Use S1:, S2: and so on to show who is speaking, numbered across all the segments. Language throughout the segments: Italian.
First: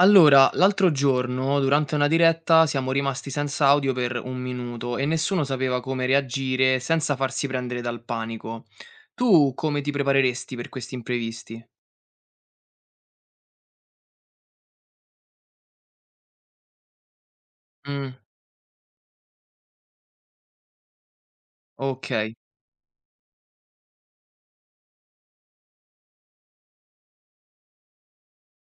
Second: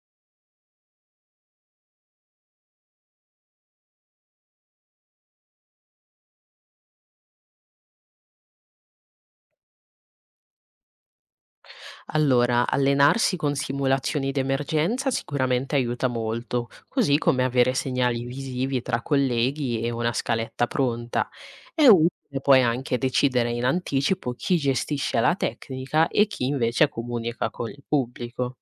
S1: Allora, l'altro giorno, durante una diretta, siamo rimasti senza audio per 1 minuto e nessuno sapeva come reagire senza farsi prendere dal panico. Tu come ti prepareresti per questi imprevisti?
S2: Allora, allenarsi con simulazioni d'emergenza sicuramente aiuta molto, così come avere
S1: Mm,
S2: segnali visivi tra colleghi e una scaletta pronta. È
S1: ok,
S2: utile poi anche decidere in anticipo chi gestisce la tecnica e chi invece comunica con il pubblico.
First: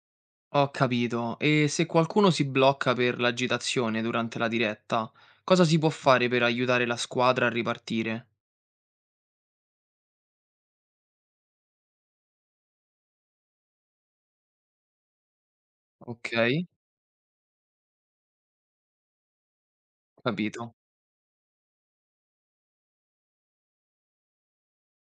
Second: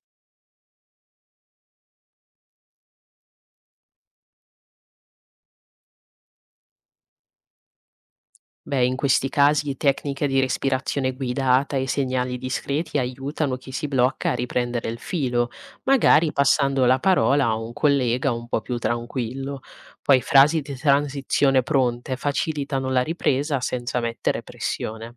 S1: ho capito. E se qualcuno si blocca per l'agitazione durante la diretta, cosa si può fare per aiutare la squadra a ripartire?
S2: Beh, in questi casi tecniche di respirazione guidata e segnali discreti aiutano chi si blocca a riprendere il filo, magari
S1: Ok,
S2: passando la parola a un collega un po' più tranquillo. Poi frasi di
S1: capito.
S2: transizione pronte facilitano la ripresa senza mettere pressione.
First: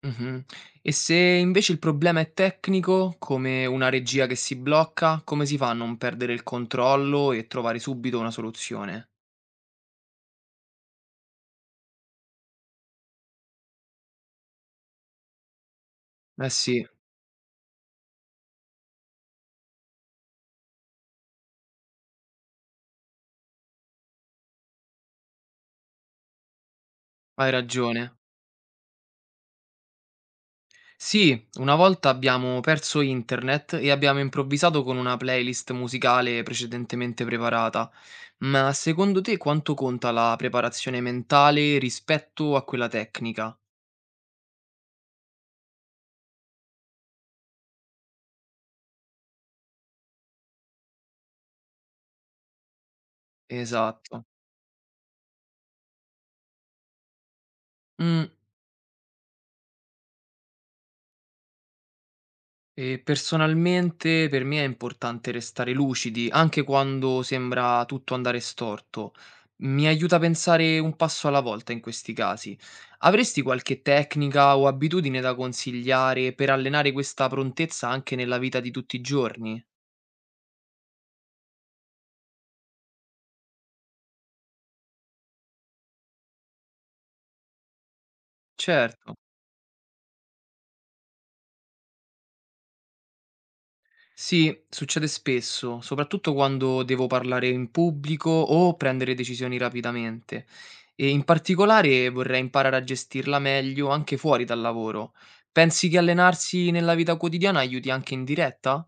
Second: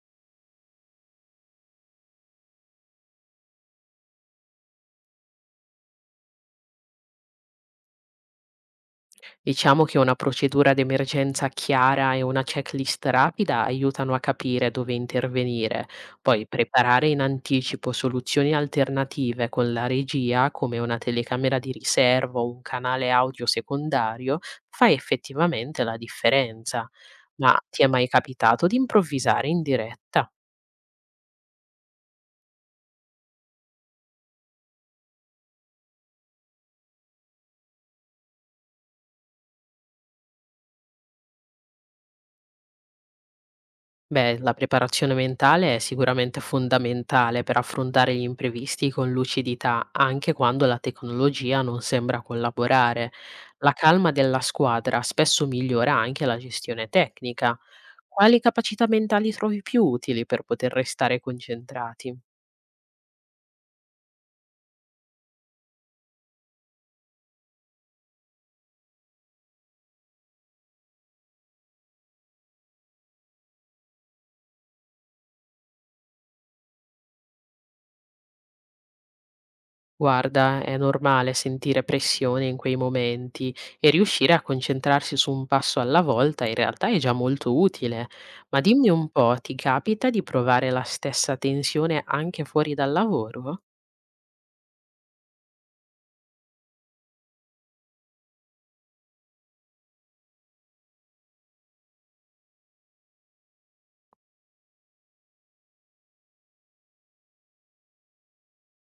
S1: Mh-mh. E se invece il problema è tecnico, come una regia che si blocca, come si fa a non perdere il controllo e trovare subito una soluzione?
S2: Diciamo che una procedura d'emergenza chiara e una checklist rapida aiutano a capire dove intervenire. Poi
S1: Eh sì,
S2: preparare in anticipo soluzioni alternative con la regia, come una telecamera di riserva o un canale audio secondario, fa effettivamente la differenza.
S1: hai
S2: Ma ti è mai
S1: ragione.
S2: capitato di improvvisare in diretta?
S1: Sì, una volta abbiamo perso internet e abbiamo improvvisato con una playlist musicale precedentemente preparata. Ma secondo te quanto conta la preparazione mentale rispetto a quella tecnica?
S2: Beh, la preparazione mentale è sicuramente fondamentale per affrontare gli imprevisti con lucidità, anche quando la tecnologia non sembra collaborare. La calma
S1: Esatto.
S2: della squadra spesso migliora anche la gestione tecnica.
S1: Mh.
S2: Quali capacità mentali trovi più utili per poter restare concentrati?
S1: Personalmente per me è importante restare lucidi, anche quando sembra tutto andare storto. Mi aiuta a pensare un passo alla volta in questi casi. Avresti qualche tecnica o abitudine da consigliare per allenare questa prontezza anche nella vita di tutti i giorni?
S2: Guarda, è normale sentire pressione in quei momenti e riuscire a concentrarsi su un passo alla volta in realtà è già molto utile. Ma dimmi un
S1: Certo.
S2: po', ti capita di provare la stessa tensione anche fuori dal lavoro?
S1: Sì, succede spesso, soprattutto quando devo parlare in pubblico o prendere decisioni rapidamente. E in particolare vorrei imparare a gestirla meglio anche fuori dal lavoro. Pensi che allenarsi nella vita quotidiana aiuti anche in diretta?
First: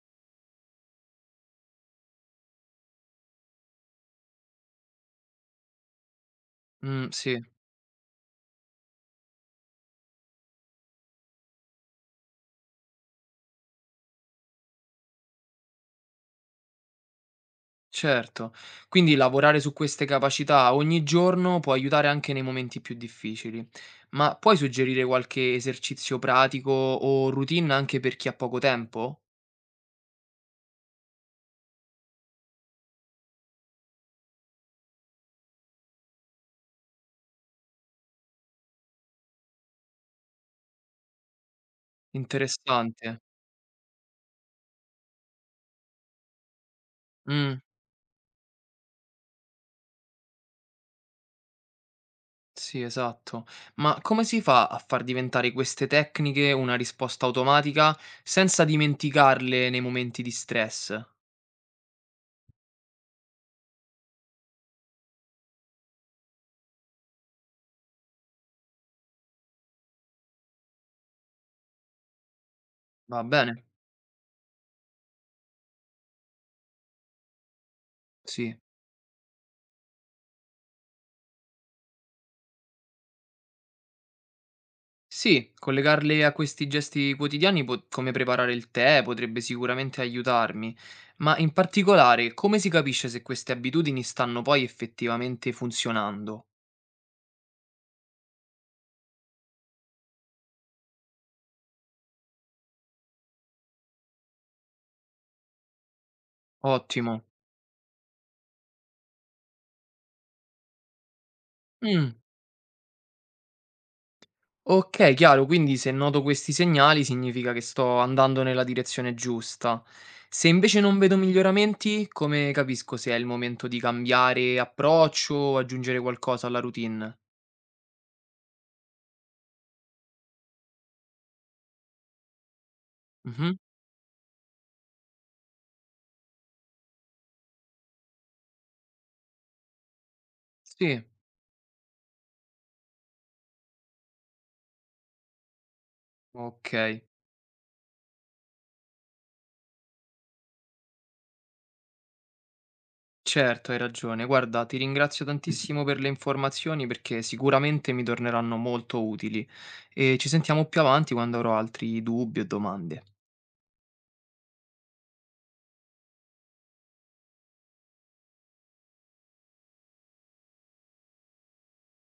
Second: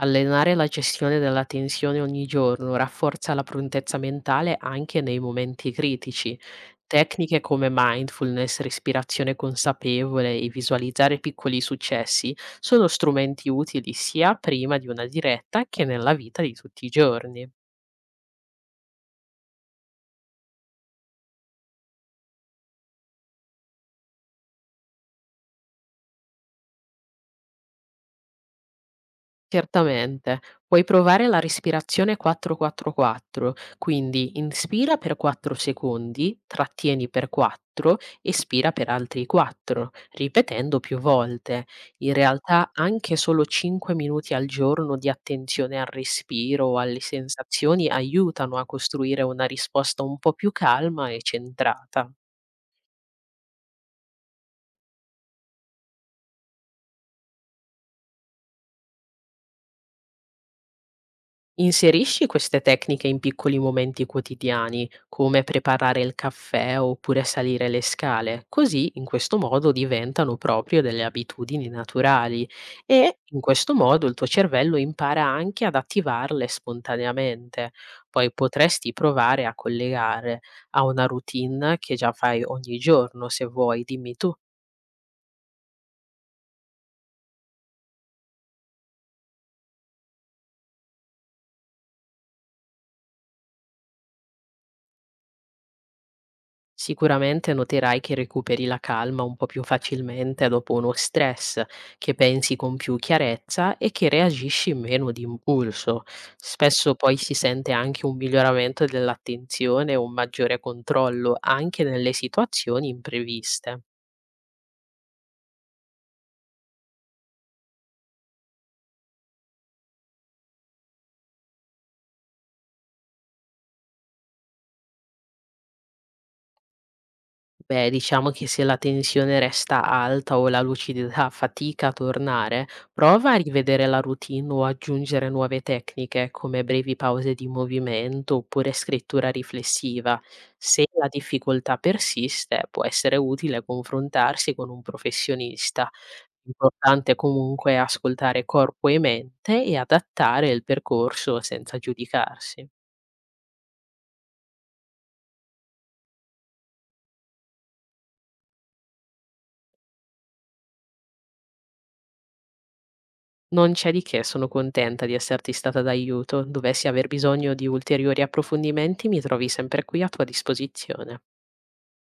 S2: Allenare la gestione della tensione ogni giorno rafforza la prontezza mentale anche nei momenti critici.
S1: Mm,
S2: Tecniche
S1: sì,
S2: come mindfulness, respirazione consapevole e visualizzare piccoli successi sono strumenti utili sia prima di una diretta che nella vita di tutti i giorni.
S1: certo. Quindi lavorare su queste capacità ogni giorno può aiutare anche nei momenti più difficili. Ma puoi suggerire qualche esercizio pratico o routine anche per chi ha poco tempo?
S2: Certamente. Puoi provare la respirazione 4-4-4, quindi inspira per 4 secondi, trattieni per 4, espira per altri 4, ripetendo più volte. In realtà
S1: Interessante.
S2: anche solo 5 minuti al giorno di attenzione al respiro o alle
S1: Mm.
S2: sensazioni aiutano a costruire una risposta un po' più calma e centrata.
S1: Sì, esatto. Ma come si fa a far diventare queste tecniche una risposta automatica senza dimenticarle nei momenti di stress?
S2: Inserisci queste tecniche in piccoli momenti quotidiani, come preparare il caffè oppure salire le scale, così in questo modo diventano proprio delle abitudini naturali e
S1: Va
S2: in
S1: bene?
S2: questo modo il tuo cervello impara anche ad attivarle spontaneamente. Poi
S1: Sì.
S2: potresti provare a collegare a una routine che già fai ogni giorno, se vuoi, dimmi tu.
S1: Sì, collegarle a questi gesti quotidiani, come preparare il tè, potrebbe sicuramente aiutarmi. Ma in particolare, come si capisce se queste abitudini stanno poi effettivamente funzionando?
S2: Sicuramente noterai che recuperi la calma un po' più facilmente dopo uno stress, che pensi con più chiarezza e che reagisci meno di impulso. Spesso poi
S1: Ottimo.
S2: si sente anche un miglioramento dell'attenzione e un maggiore controllo anche
S1: Mm.
S2: nelle situazioni impreviste.
S1: Okay, chiaro, quindi se noto questi segnali significa che sto andando nella direzione giusta. Se invece non vedo miglioramenti, come capisco se è il momento di cambiare approccio o aggiungere qualcosa alla routine?
S2: Beh, diciamo che se la tensione resta alta o la lucidità fatica a tornare, prova a
S1: Mh-mh.
S2: rivedere la routine o aggiungere nuove tecniche come brevi pause di movimento oppure scrittura riflessiva. Se
S1: Sì,
S2: la difficoltà persiste, può essere utile confrontarsi con un professionista.
S1: okay.
S2: L'importante comunque è ascoltare corpo e mente e adattare il percorso senza giudicarsi.
S1: Certo, hai ragione. Guarda, ti ringrazio tantissimo per le informazioni perché sicuramente mi torneranno molto utili e ci sentiamo più avanti quando avrò altri dubbi o domande.
S2: Non c'è di che, sono contenta di esserti stata d'aiuto. Dovessi aver bisogno di ulteriori approfondimenti, mi trovi sempre qui a tua disposizione.